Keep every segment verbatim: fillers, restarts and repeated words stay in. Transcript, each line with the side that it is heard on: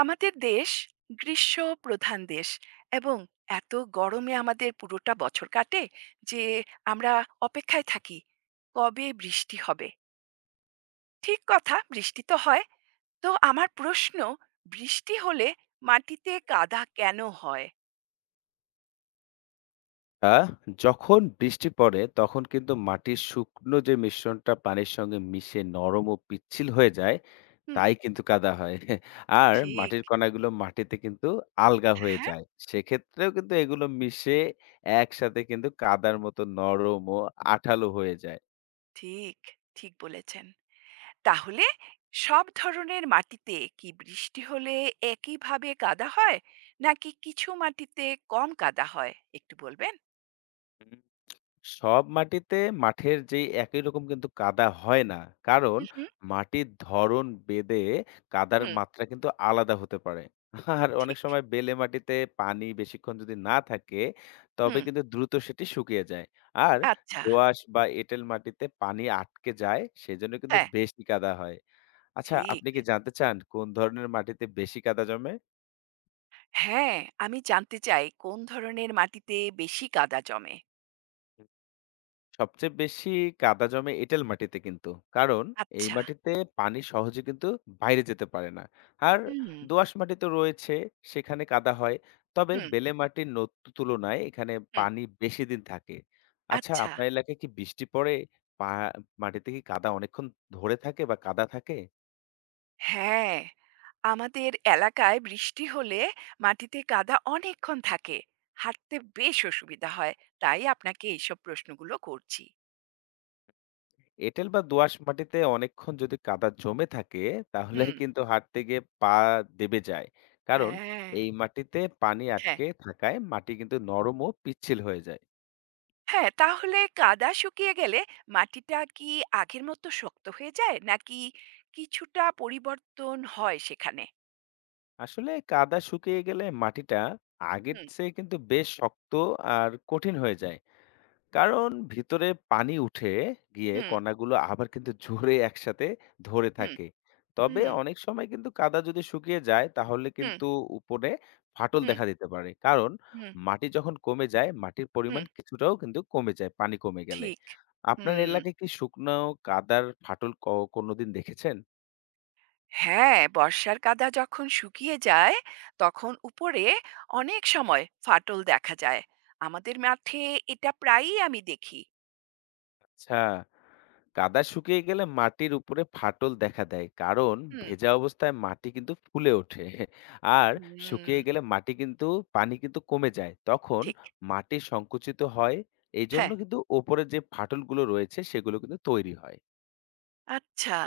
right: আমাদের দেশ গ্রীষ্ম প্রধান দেশ, এবং এত গরমে আমাদের পুরোটা বছর কাটে যে আমরা অপেক্ষায় থাকি কবে বৃষ্টি হবে। ঠিক কথা, বৃষ্টি তো হয়, তো আমার প্রশ্ন, বৃষ্টি হলে মাটিতে কাদা কেন হয়?
left: আহ যখন বৃষ্টি পড়ে তখন কিন্তু মাটির শুকনো যে মিশ্রণটা পানির সঙ্গে মিশে নরম ও পিচ্ছিল হয়ে যায়,
right: হুম।
left: তাই কিন্তু কাদা হয়। আর
right: ঠিক।
left: মাটির কণাগুলো মাটিতে কিন্তু আলগা হয়ে
right: হ্যাঁ।
left: যায়। সেক্ষেত্রেও কিন্তু এগুলো মিশে একসাথে কিন্তু কাদার মতো নরম ও আঠালো হয়ে যায়।
right: ঠিক, ঠিক বলেছেন। তাহলে সব ধরনের মাটিতে কি বৃষ্টি হলে একইভাবে কাদা হয়, নাকি কিছু মাটিতে কম কাদা হয়, একটু বলবেন?
left: সব মাটিতে মাঠের যেই একই রকম কিন্তু কাদা হয় না। কারণ মাটির ধরন বেদে কাদার
right: হুম,
left: মাত্রা কিন্তু আলাদা হতে পারে। আর অনেক
right: ঠিক।
left: সময় বেলে মাটিতে পানি বেশিক্ষণ যদি না থাকে, তবে
right: হুম,
left: কিন্তু দ্রুত সেটি শুকিয়ে যায়। আর
right: আচ্ছা।
left: দোআঁশ বা এঁটেল মাটিতে পানি আটকে যায়, সেজন্য কিন্তু
right: হ্যাঁ,
left: বেশি কাদা হয়। আচ্ছা,
right: ঠিক।
left: আপনি কি জানতে চান কোন ধরনের মাটিতে বেশি কাদা জমে?
right: হ্যাঁ, আমি জানতে চাই কোন ধরনের মাটিতে বেশি কাদা জমে?
left: সবচেয়ে বেশি কাদা জমে এঁটেল মাটিতে কিন্তু। কারণ এই
right: আচ্ছা।
left: মাটিতে পানি সহজে কিন্তু বাইরে যেতে পারে না। আর
right: হুম,
left: দোআঁশ মাটি তো রয়েছে, সেখানে কাদা হয়। তবে
right: হুম,
left: বেলে মাটির নতু তুলনায় এখানে
right: হুম।
left: পানি বেশি দিন থাকে। আচ্ছা,
right: আচ্ছা।
left: আপনার এলাকায় কি বৃষ্টি পড়ে? পা মাটিতে কি কাদা অনেকক্ষণ ধরে থাকে বা কাদা থাকে?
right: হ্যাঁ, আমাদের এলাকায় বৃষ্টি হলে মাটিতে কাদা অনেকক্ষণ থাকে। হাঁটতে বেশ অসুবিধা হয়। তাই আপনাকে এইসব প্রশ্নগুলো করছি।
left: এঁটেল বা দোআঁশ মাটিতে অনেকক্ষণ যদি কাদা জমে থাকে, তাহলে
right: হুম,
left: কিন্তু হাঁটতে গিয়ে পা দেবে যায়। কারণ
right: হ্যাঁ,
left: এই মাটিতে পানি
right: হ্যাঁ।
left: আটকে থাকায় মাটি কিন্তু নরম ও পিচ্ছিল হয়ে যায়।
right: হ্যাঁ, তাহলে কাদা শুকিয়ে গেলে মাটিটা কি আগের মতো শক্ত হয়ে যায়, নাকি কিছুটা পরিবর্তন হয় সেখানে?
left: আসলে কাদা শুকিয়ে গেলে মাটিটা আগের
right: হুম,
left: চেয়ে কিন্তু বেশ শক্ত আর কঠিন হয়ে যায়। কারণ ভিতরে পানি উঠে গিয়ে
right: হুম,
left: কণাগুলো আবার কিন্তু জোরে একসাথে ধরে
right: হুম,
left: থাকে। তবে
right: হুম,
left: অনেক সময় কিন্তু কাদা যদি শুকিয়ে যায় তাহলে
right: হুম,
left: কিন্তু উপরে ফাটল
right: হুম,
left: দেখা দিতে পারে। কারণ
right: হুম,
left: মাটি যখন কমে যায়, মাটির
right: হুম,
left: পরিমাণ কিছুটাও কিন্তু কমে যায় পানি কমে গেলে।
right: ঠিক।
left: আপনার
right: হুম।
left: এলাকায় কি শুকনো কাদার ফাটল ক কোনদিন দেখেছেন?
right: হ্যাঁ, বর্ষার কাদা যখন শুকিয়ে যায়, তখন উপরে অনেক সময় ফাটল দেখা যায়। আমাদের মাঠে এটা প্রায়ই আমি দেখি।
left: আচ্ছা। কাদা শুকিয়ে গেলে মাটির উপরে ফাটল দেখা দেয়, কারণ
right: হুম,
left: ভেজা অবস্থায় মাটি কিন্তু ফুলে ওঠে আর
right: হুম,
left: শুকিয়ে গেলে মাটি কিন্তু, পানি কিন্তু কমে যায়, তখন
right: ঠিক।
left: মাটি সংকুচিত হয়। এই জন্য
right: হ্যাঁ।
left: কিন্তু ওপরে যে ফাটলগুলো রয়েছে সেগুলো কিন্তু তৈরি হয়।
right: আচ্ছা।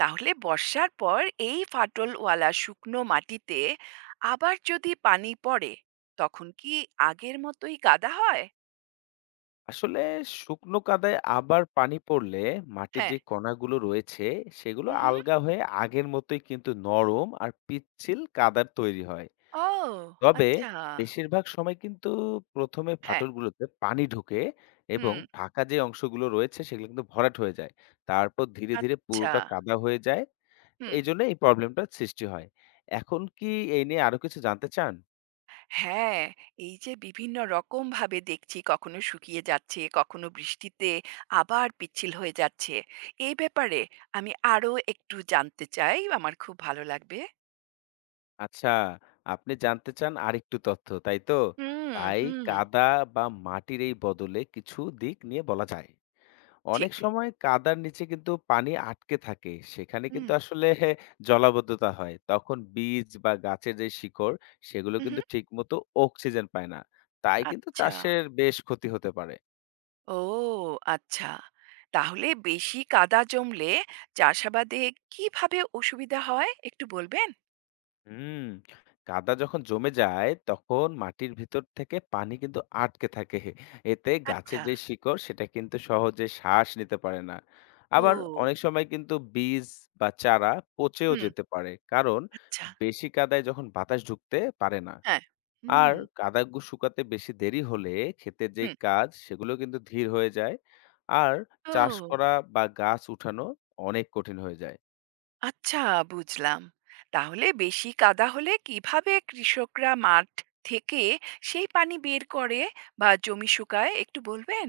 right: তাহলে বর্ষার পর এই ফাটলওয়ালা শুকনো মাটিতে আবার যদি পানি পড়ে, তখন কি আগের মতোই কাদা হয়?
left: আসলে শুকনো কাদায় আবার পানি পড়লে মাটির
right: হ্যাঁ।
left: যে কণাগুলো রয়েছে সেগুলো
right: হুম, হুম।
left: আলগা হয়ে আগের মতোই কিন্তু নরম আর পিচ্ছিল কাদার তৈরি হয়।
right: ও!
left: তবে
right: আচ্ছা।
left: বেশিরভাগ সময় কিন্তু প্রথম এ
right: হ্যাঁ।
left: ফাটলগুলোতে পানি ঢোকে এবং
right: হুম।
left: ফাঁকা যে অংশগুলো রয়েছে সেগুলো কিন্তু ভরাট হয়ে যায়। তারপর ধীরে, ধীরে
right: আচ্ছা।
left: পুরোটা কাদা হয়ে যায়।
right: হুম।
left: এইজন্য এই প্রবলেমটার সৃষ্টি হয়। এখন কি এই নিয়ে আরো কিছু জানতে চান?
right: হ্যাঁ, এই যে বিভিন্ন রকমভাবে দেখছি কখনো শুকিয়ে যাচ্ছে, কখনো বৃষ্টিতে আবার পিচ্ছিল হয়ে যাচ্ছে। এই ব্যাপারে আমি আরো একটু জানতে চাই। আমার খুব ভালো লাগবে।
left: আচ্ছা, আপনি জানতে চান আরেকটু তথ্য, তাই তো?
right: হুম,
left: তাই
right: হুম।
left: কাদা বা মাটির এই বদলে কিছু দিক নিয়ে বলা যায়।
right: ঠিক।
left: অনেক সময় কাদার নিচে কিন্তু পানি আটকে থাকে, সেখানে
right: হুম।
left: কিন্তু আসলে জলাবদ্ধতা হয়। তখন বীজ বা গাছের যে শিকড় সেগুলো
right: হু, হু।
left: কিন্তু ঠিক মতো অক্সিজেন পায় না, তাই কিন্তু
right: আচ্ছা।
left: চাষের বেশ ক্ষতি হতে পারে।
right: ও আচ্ছা। তাহলে বেশি কাদা জমলে চাষাবাদে কিভাবে অসুবিধা হয়, একটু বলবেন?
left: হুম। কাদা যখন জমে যায় তখন মাটির ভিতর থেকে পানি কিন্তু আটকে থাকে, এতে গাছের
right: আচ্ছা।
left: যে শিকড় সেটা কিন্তু সহজে শ্বাস নিতে পারে না। আবার
right: ও
left: অনেক সময় কিন্তু বীজ বা চারা পচেও
right: হুম,
left: যেতে পারে, কারণ
right: আচ্ছা।
left: বেশি কাদায় যখন বাতাস ঢুকতে পারে না।
right: হ্যাঁ।
left: আর
right: হুম,
left: কাদা গু- শুকাতে বেশি দেরি হলে ক্ষেতের যে
right: হুম।
left: কাজ সেগুলো কিন্তু ধীর হয়ে যায়। আর চাষ
right: ও
left: করা বা গাছ উঠানো অনেক কঠিন হয়ে যায়।
right: আচ্ছা, বুঝলাম। তাহলে বেশি কাদা হলে কিভাবে কৃষকরা মাঠ থেকে সেই পানি বের করে বা জমি শুকায়, একটু বলবেন?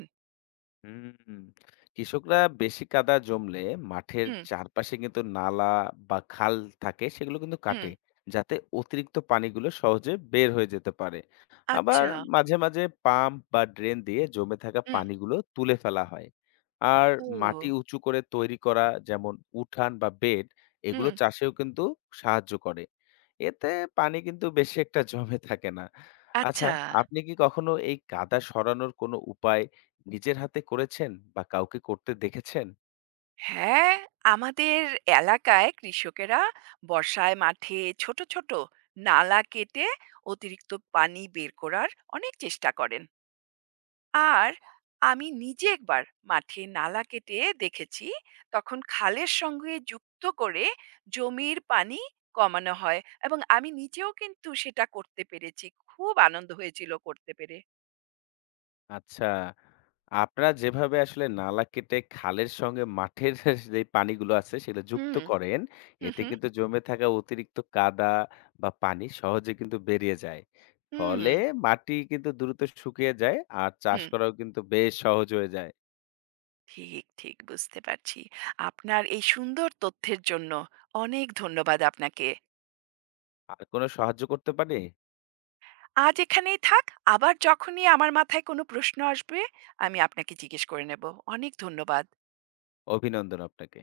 left: হুম, কৃষকরা বেশি কাদা জমলে মাঠের
right: হুম,
left: চারপাশে কিন্তু নালা বা খাল থাকে, সেগুলো কিন্তু
right: হুম।
left: কাটে, যাতে অতিরিক্ত পানিগুলো সহজে বের হয়ে যেতে পারে। আবার
right: আচ্ছা।
left: মাঝে মাঝে পাম্প বা ড্রেন দিয়ে জমে থাকা
right: হুম।
left: পানিগুলো তুলে ফেলা হয়। আর
right: ও
left: মাটি উঁচু করে তৈরি করা, যেমন উঠান বা বেড, এগুলো
right: হুম,
left: চাষেও কিন্তু সাহায্য করে। এতে পানি কিন্তু বেশি একটা জমে থাকে না। আচ্ছা,
right: আচ্ছা।
left: আপনি কি কখনো এই কাদা সরানোর কোনো উপায় নিজের হাতে করেছেন বা কাউকে করতে দেখেছেন?
right: হ্যাঁ, আমাদের এলাকায় কৃষকেরা বর্ষায় মাঠে ছোট, ছোট নালা কেটে অতিরিক্ত পানি বের করার অনেক চেষ্টা করেন। আর আমি নিজে একবার মাঠে নালা কেটে দেখেছি, তখন খালের সঙ্গে যুক্ত করে জমির পানি কমানো হয়, এবং আমি নিজেও কিন্তু সেটা করতে পেরেছি। খুব আনন্দ হয়েছিল করতে পেরে।
left: আচ্ছা। আপনারা যেভাবে আসলে নালা কেটে খালের সঙ্গে মাঠের যেই পানিগুলো আছে সেগুলো যুক্ত
right: হুম,
left: করেন,
right: হু,
left: এতে
right: হু,
left: কিন্তু জমে থাকা অতিরিক্ত কাদা বা পানি সহজে কিন্তু বেরিয়ে যায়।
right: হুম,
left: ফলে মাটি কিন্তু দ্রুত শুকিয়ে যায় আর চাষ
right: হুম।
left: করাও কিন্তু বেশ সহজ হয়ে যায়।
right: ঠিক, ঠিক বুঝতে পারছি। আপনার এই সুন্দর তথ্যের জন্য অনেক ধন্যবাদ আপনাকে।
left: আর কোনো সাহায্য করতে পারি?
right: আজ এখানেই থাক। আবার যখনই আমার মাথায় কোনো প্রশ্ন আসবে, আমি আপনাকে জিজ্ঞেস করে নেব। অনেক ধন্যবাদ।
left: অভিনন্দন আপনাকে।